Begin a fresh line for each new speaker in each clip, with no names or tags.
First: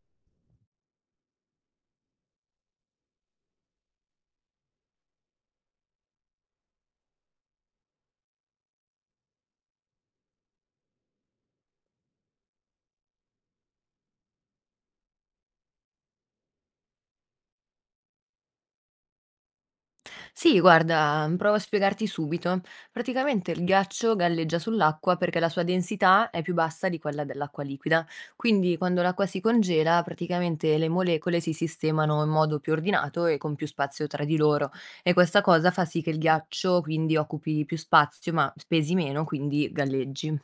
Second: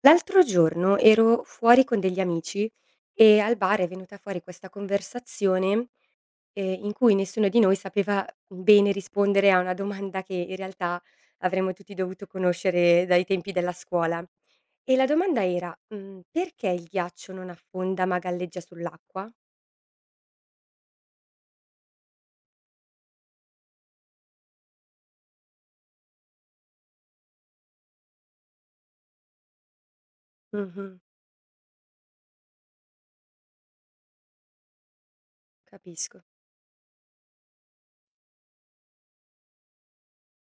L'altro giorno ero fuori con degli amici e al bar è venuta fuori questa conversazione, in cui nessuno di noi sapeva bene rispondere a una domanda che in realtà avremmo tutti dovuto conoscere dai tempi della scuola. E la domanda era: "Perché il ghiaccio non affonda ma galleggia sull'acqua?"
Sì, guarda, provo a spiegarti subito. Praticamente il ghiaccio galleggia sull'acqua perché la sua densità è più bassa di quella dell'acqua liquida. Quindi quando l'acqua si congela, praticamente le
Mh-mh,
molecole si sistemano in modo più ordinato e con più spazio tra di loro. E questa cosa fa sì che il
capisco.
ghiaccio quindi occupi più spazio, ma pesi meno, quindi galleggi.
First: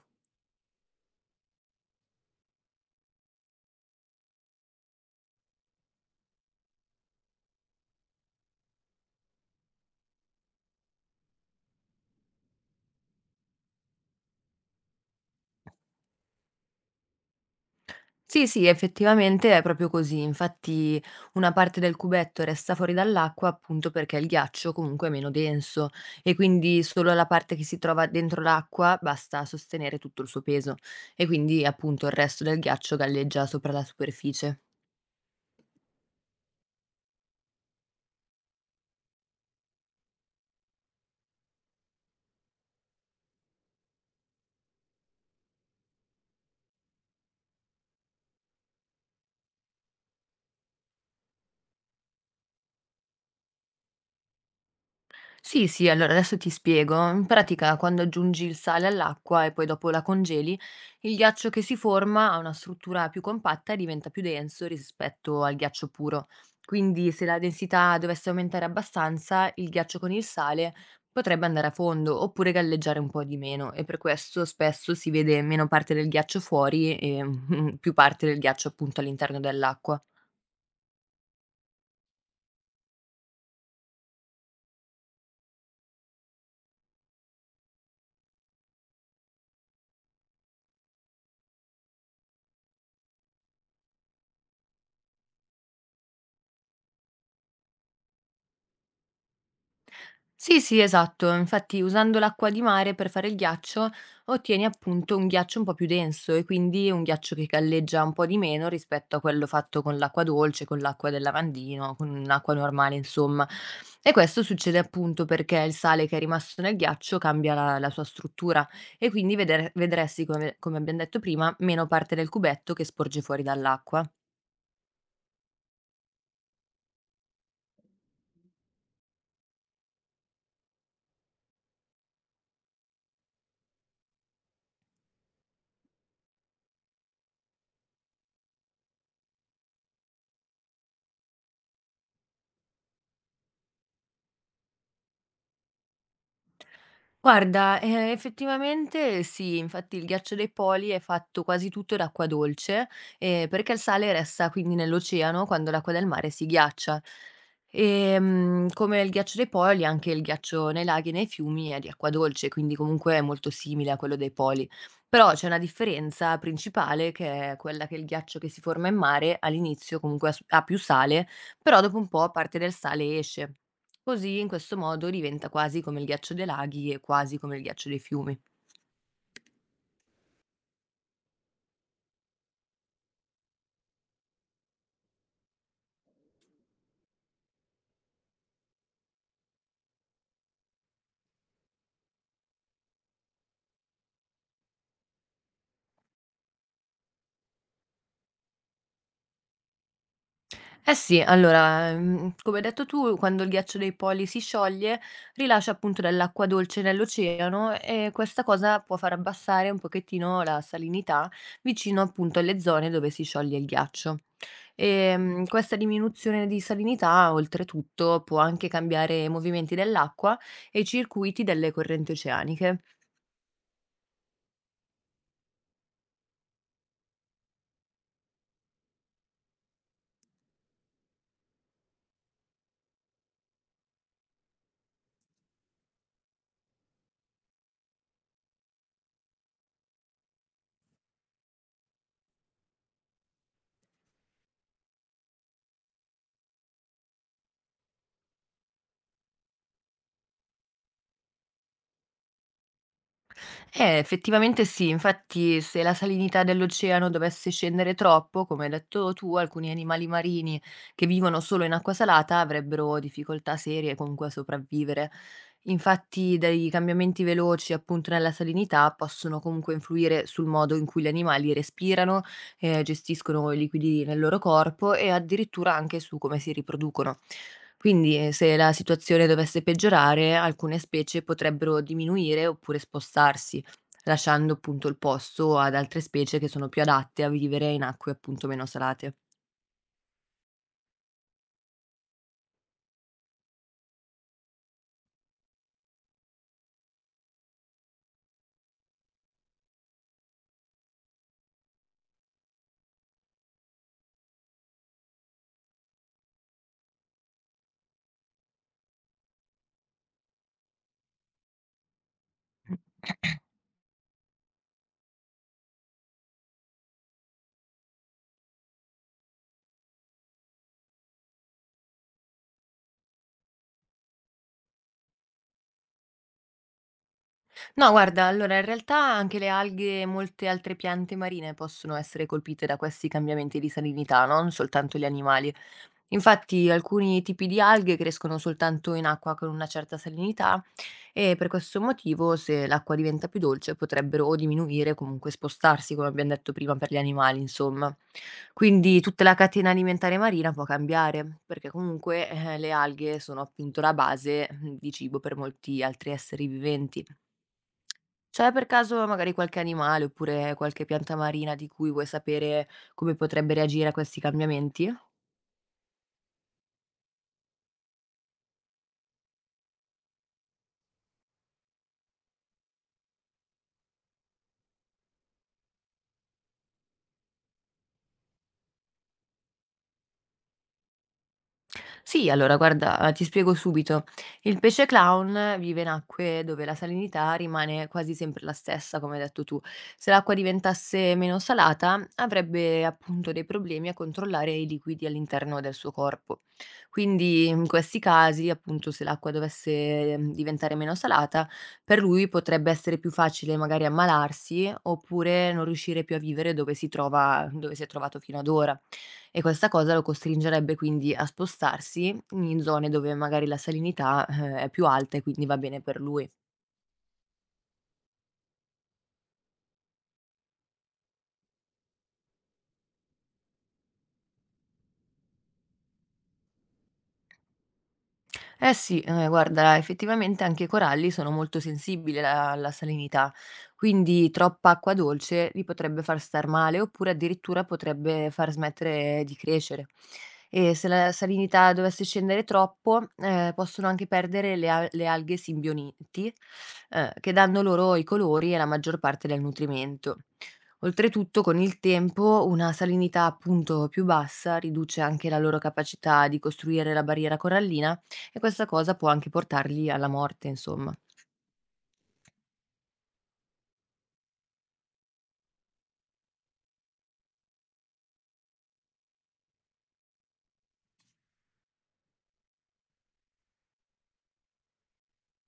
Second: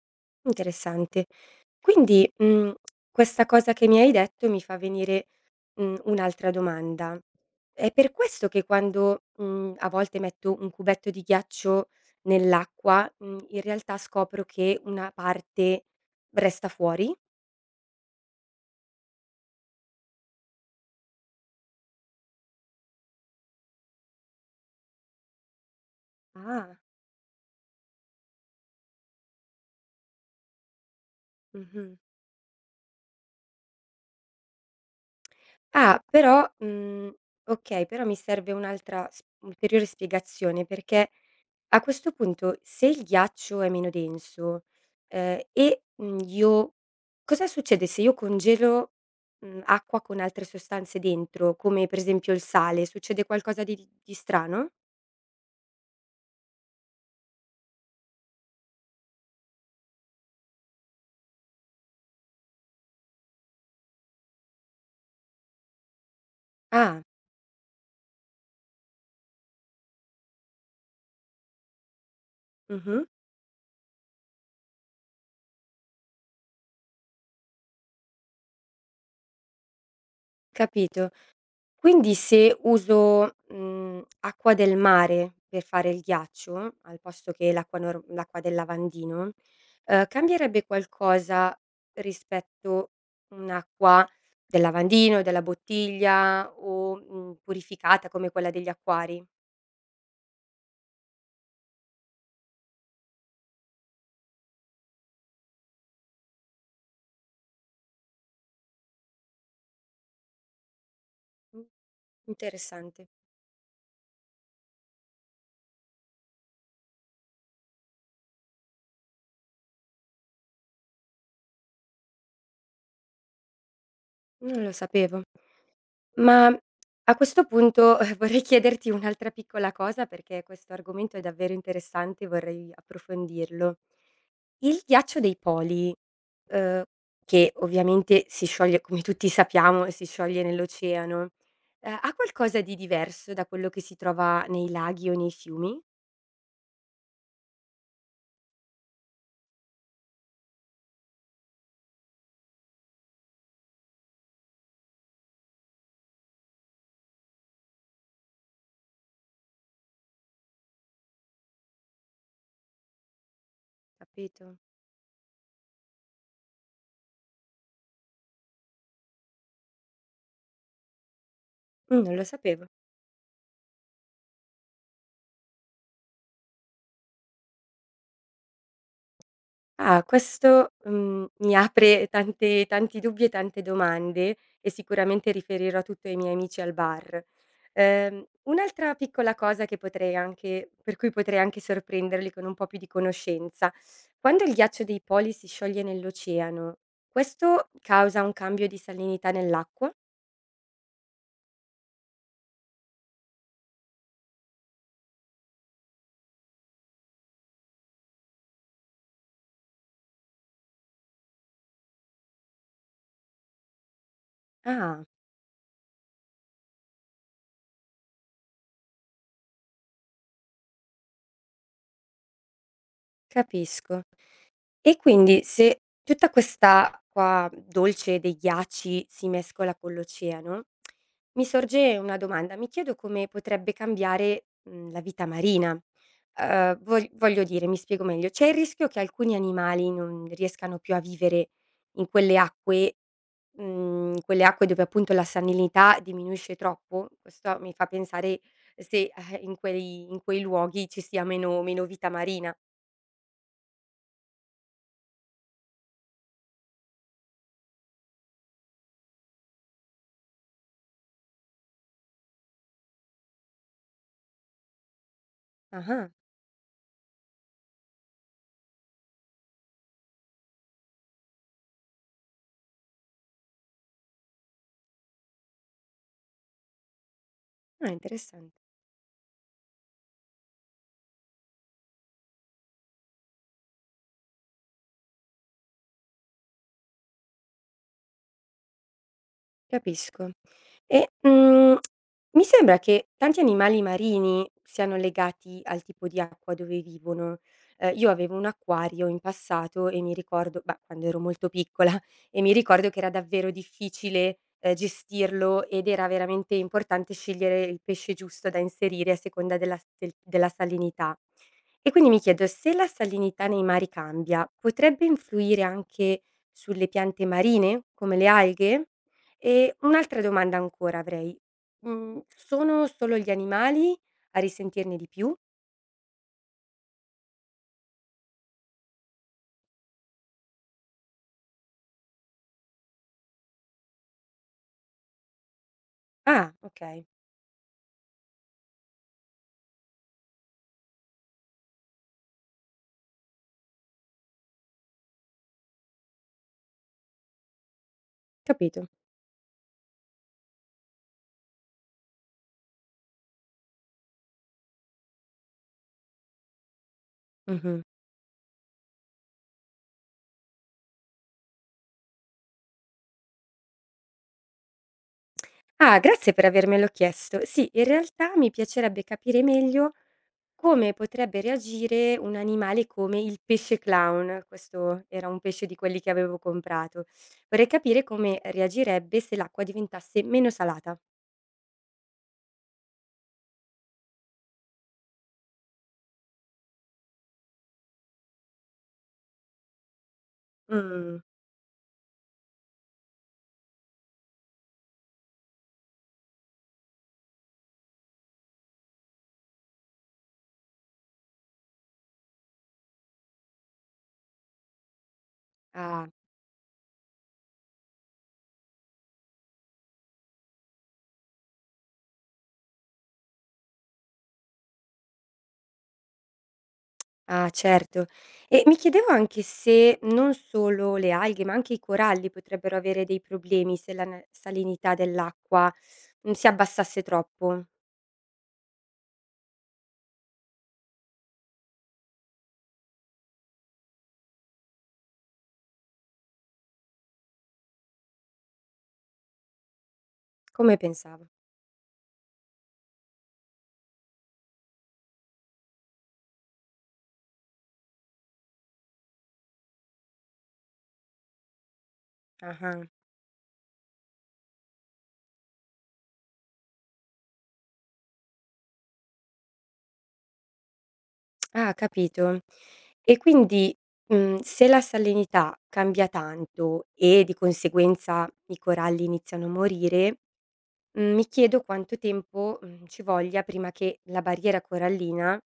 Interessante. Quindi, questa cosa che mi hai detto mi fa venire, un'altra domanda. È per questo che quando, a volte metto un cubetto di ghiaccio nell'acqua, in realtà scopro che una parte resta fuori?
Sì, sì, effettivamente è proprio così. Infatti una parte del cubetto resta fuori dall'acqua appunto perché il ghiaccio comunque è meno denso e
Ah,
quindi solo la parte che si trova dentro l'acqua basta sostenere tutto il suo peso e quindi
mh-mh.
appunto il resto del ghiaccio galleggia sopra la superficie.
Ah, però okay, però mi serve un'altra s ulteriore spiegazione, perché a questo punto, se il ghiaccio è meno denso, e, io cosa succede se io congelo, acqua con altre sostanze dentro, come per esempio il sale, succede qualcosa di strano?
Sì, sì, allora adesso ti spiego. In pratica, quando aggiungi il sale all'acqua e poi dopo la congeli, il ghiaccio che si forma ha una struttura più compatta e diventa più denso rispetto al ghiaccio puro.
Ah,
Quindi, se la densità dovesse aumentare abbastanza, il ghiaccio con il sale potrebbe andare a fondo oppure galleggiare
mh-mh,
un po' di meno e per questo spesso si vede meno parte del ghiaccio fuori e più parte del ghiaccio appunto all'interno dell'acqua.
capito. Quindi se uso, acqua del mare per fare il ghiaccio, al posto che l'acqua nor l'acqua del lavandino, cambierebbe qualcosa rispetto un'acqua del lavandino, della bottiglia o, purificata come quella degli acquari?
Sì, sì, esatto. Infatti usando l'acqua di mare per fare il ghiaccio ottieni appunto un ghiaccio un po' più denso e quindi un ghiaccio che galleggia un po' di meno rispetto a quello fatto con l'acqua dolce, con l'acqua del
Mh,
lavandino, con acqua normale,
interessante,
insomma. E questo succede appunto perché il sale che è rimasto nel ghiaccio cambia la sua struttura e quindi vedresti, come, come abbiamo detto prima, meno parte del cubetto che sporge fuori dall'acqua.
non lo sapevo. Ma a questo punto, vorrei chiederti un'altra piccola cosa perché questo argomento è davvero interessante e vorrei approfondirlo. Il ghiaccio dei poli, uhm, che ovviamente si scioglie, come tutti sappiamo, si scioglie nell'oceano, ha qualcosa di diverso da quello che si trova nei laghi o nei fiumi?
Guarda, effettivamente sì, infatti il ghiaccio dei poli è fatto quasi tutto d'acqua dolce, perché il sale resta quindi nell'oceano quando l'acqua del mare si ghiaccia. Come il ghiaccio dei poli, anche il ghiaccio nei laghi e nei fiumi è di acqua dolce, quindi comunque è molto simile a quello dei
Capito?
poli. Però c'è una differenza principale che è quella che il ghiaccio che si forma in mare all'inizio comunque ha più sale, però dopo un
Non lo
po' parte
sapevo.
del sale esce. Così in questo modo diventa quasi come il ghiaccio dei laghi e quasi come il ghiaccio dei fiumi.
Ah, questo, mi apre tante tanti dubbi e tante domande, e sicuramente riferirò tutto ai miei amici al bar. Un'altra piccola cosa che potrei anche per cui potrei anche sorprenderli con un po' più di conoscenza: quando il ghiaccio dei poli si scioglie nell'oceano, questo causa un cambio di salinità nell'acqua?
Eh sì, allora, come hai detto tu, quando il ghiaccio dei poli si scioglie, rilascia appunto dell'acqua dolce nell'oceano e questa cosa può far abbassare un pochettino la salinità vicino appunto alle zone dove si scioglie il ghiaccio.
Ah,
E questa diminuzione di salinità, oltretutto, può anche cambiare i movimenti dell'acqua e i circuiti delle correnti oceaniche.
capisco. E quindi se tutta quest'acqua dolce dei ghiacci si mescola con l'oceano, mi sorge una domanda. Mi chiedo come potrebbe cambiare, la vita marina. Voglio dire, mi spiego meglio, c'è il rischio che alcuni animali non riescano più a vivere in quelle acque dove appunto la salinità diminuisce troppo? Questo mi fa pensare se, in quei luoghi ci sia meno vita marina.
Effettivamente sì, infatti se la salinità dell'oceano dovesse scendere troppo, come hai detto tu, alcuni animali marini che vivono solo in acqua salata avrebbero difficoltà serie comunque a sopravvivere.
Ah-ah,
Infatti, dei cambiamenti veloci appunto nella salinità possono comunque influire sul modo in cui gli animali respirano, gestiscono i liquidi nel loro corpo e addirittura anche su come si riproducono.
ah,
Quindi,
interessante.
se la situazione dovesse peggiorare, alcune specie potrebbero diminuire oppure spostarsi. Lasciando appunto il posto ad altre specie che sono più adatte a vivere in acque appunto meno salate.
Capisco. E, mi sembra che tanti animali marini siano legati al tipo di acqua dove vivono. Io avevo un acquario in passato e mi ricordo, bah, quando ero molto piccola, e mi ricordo che era davvero difficile, gestirlo, ed era veramente importante scegliere il pesce giusto da inserire a seconda della s del della salinità. E quindi mi chiedo, se la salinità nei mari cambia, potrebbe influire anche sulle piante marine, come le alghe? E un'altra domanda ancora avrei. Sono solo gli animali a risentirne di più?
No, guarda, allora in realtà anche le alghe e molte altre piante marine possono essere colpite da questi cambiamenti di salinità, non soltanto gli animali.
Ah,
Infatti
okay,
alcuni tipi di alghe crescono soltanto in acqua con una certa salinità e per questo motivo se l'acqua diventa più dolce potrebbero o diminuire o comunque spostarsi, come abbiamo detto prima, per gli animali, insomma.
capito.
Quindi tutta la catena alimentare marina può cambiare, perché comunque le alghe sono appunto la base di cibo per molti altri esseri viventi.
Mh-mh.
C'è per caso magari qualche animale oppure qualche pianta marina di cui vuoi sapere come potrebbe reagire a questi cambiamenti?
Ah, grazie per avermelo chiesto. Sì, in realtà mi piacerebbe capire meglio come potrebbe reagire un animale come il pesce clown. Questo era un pesce di quelli che avevo comprato. Vorrei capire come reagirebbe se l'acqua diventasse meno salata.
Sì, allora guarda, ti spiego subito. Il pesce clown vive in acque dove la salinità rimane quasi sempre la stessa, come hai detto tu. Se l'acqua diventasse
Mh,
meno salata, avrebbe appunto dei problemi a controllare i liquidi all'interno del suo corpo. Quindi in questi casi, appunto, se l'acqua dovesse diventare meno salata, per lui potrebbe essere più facile magari ammalarsi oppure non riuscire
ah.
più a vivere dove si trova, dove si è trovato fino ad ora. E questa cosa lo costringerebbe quindi a spostarsi in zone dove magari la salinità, è più alta e quindi va bene per lui.
Ah, certo. E mi chiedevo anche se non solo le alghe, ma anche i coralli potrebbero avere dei problemi se la salinità dell'acqua, si abbassasse troppo,
Eh sì, guarda, effettivamente anche i coralli sono molto sensibili alla salinità, quindi troppa acqua dolce li potrebbe far star male oppure addirittura potrebbe far smettere di crescere. E
come
se la
pensavo.
salinità dovesse scendere troppo, possono anche perdere le alghe simbioniti, che danno loro i colori e la maggior parte del nutrimento. Oltretutto, con il tempo, una
Ah,
salinità appunto più bassa riduce anche la loro capacità di costruire la barriera corallina e questa cosa può anche portarli alla morte, insomma.
ah, capito. E quindi, se la salinità cambia tanto e di conseguenza i coralli iniziano a morire, mi chiedo quanto tempo, ci voglia prima che la barriera corallina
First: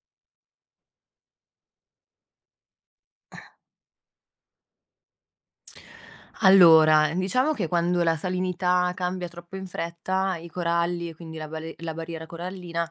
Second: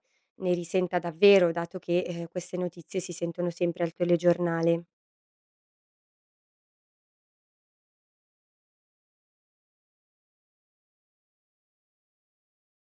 ne risenta davvero, dato che, queste notizie si sentono sempre al telegiornale.
Allora, diciamo che quando la salinità cambia troppo in fretta, i coralli e quindi la barriera corallina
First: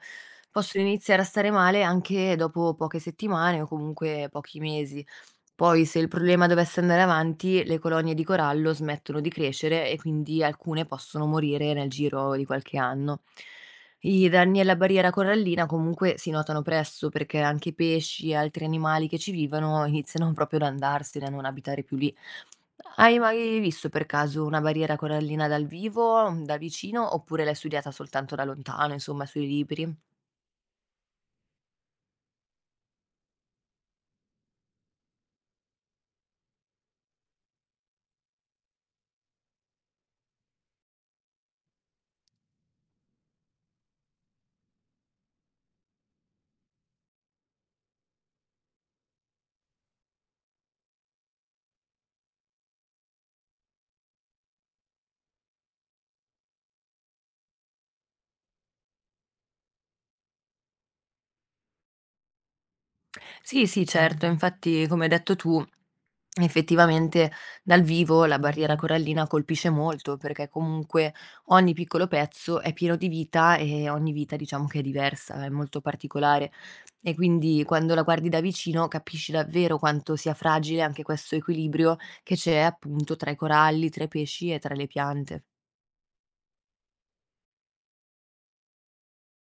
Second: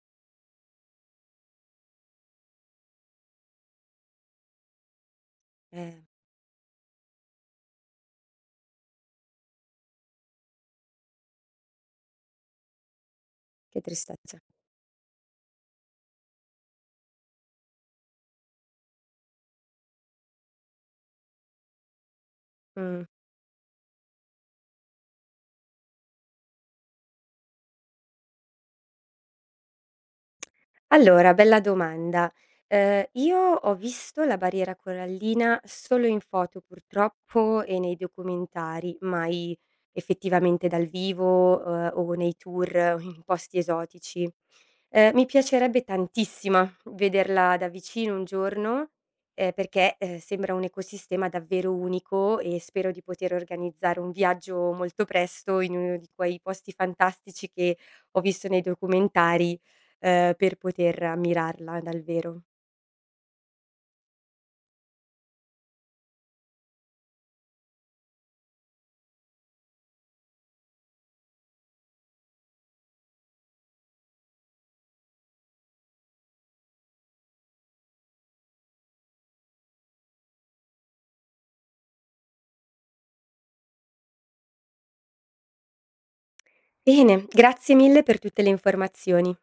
possono iniziare a stare male anche dopo poche settimane o comunque pochi mesi. Poi, se
Eh,
il problema dovesse andare avanti, le colonie di corallo smettono di crescere e quindi alcune possono morire nel giro di qualche anno.
che
I
tristezza.
danni alla barriera corallina comunque si notano presto perché anche pesci e altri animali che ci vivono iniziano proprio ad andarsene, a non abitare più lì.
Mh.
Hai mai visto per caso una barriera corallina dal vivo, da vicino, oppure l'hai studiata soltanto da lontano, insomma, sui libri?
Allora, bella domanda. Io ho visto la barriera corallina solo in foto, purtroppo, e nei documentari, mai effettivamente dal vivo, o nei tour o in posti esotici. Mi piacerebbe tantissima vederla da vicino un giorno, perché, sembra un ecosistema davvero unico, e spero di poter organizzare un viaggio molto presto in uno di quei posti fantastici che ho visto nei documentari, per poter ammirarla dal vero.
Sì, sì, certo, infatti, come hai detto tu, effettivamente dal vivo la barriera corallina colpisce molto perché comunque ogni piccolo pezzo è pieno di vita e ogni vita diciamo che è diversa, è molto particolare e quindi quando la guardi da vicino capisci davvero quanto sia fragile anche questo equilibrio che c'è appunto tra i coralli, tra i pesci e tra le piante.
Bene, grazie mille per tutte le informazioni.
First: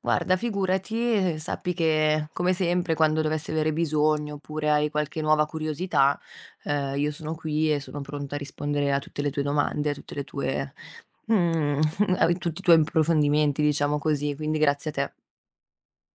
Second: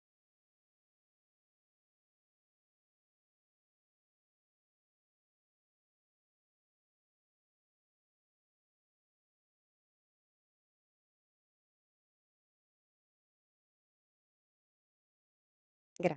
Guarda, figurati, sappi che come sempre quando dovessi avere bisogno oppure hai qualche nuova curiosità, io sono qui e sono pronta a rispondere a tutte le tue domande, a tutte le tue, mm, a tutti i tuoi approfondimenti, diciamo così, quindi grazie a te.
Gra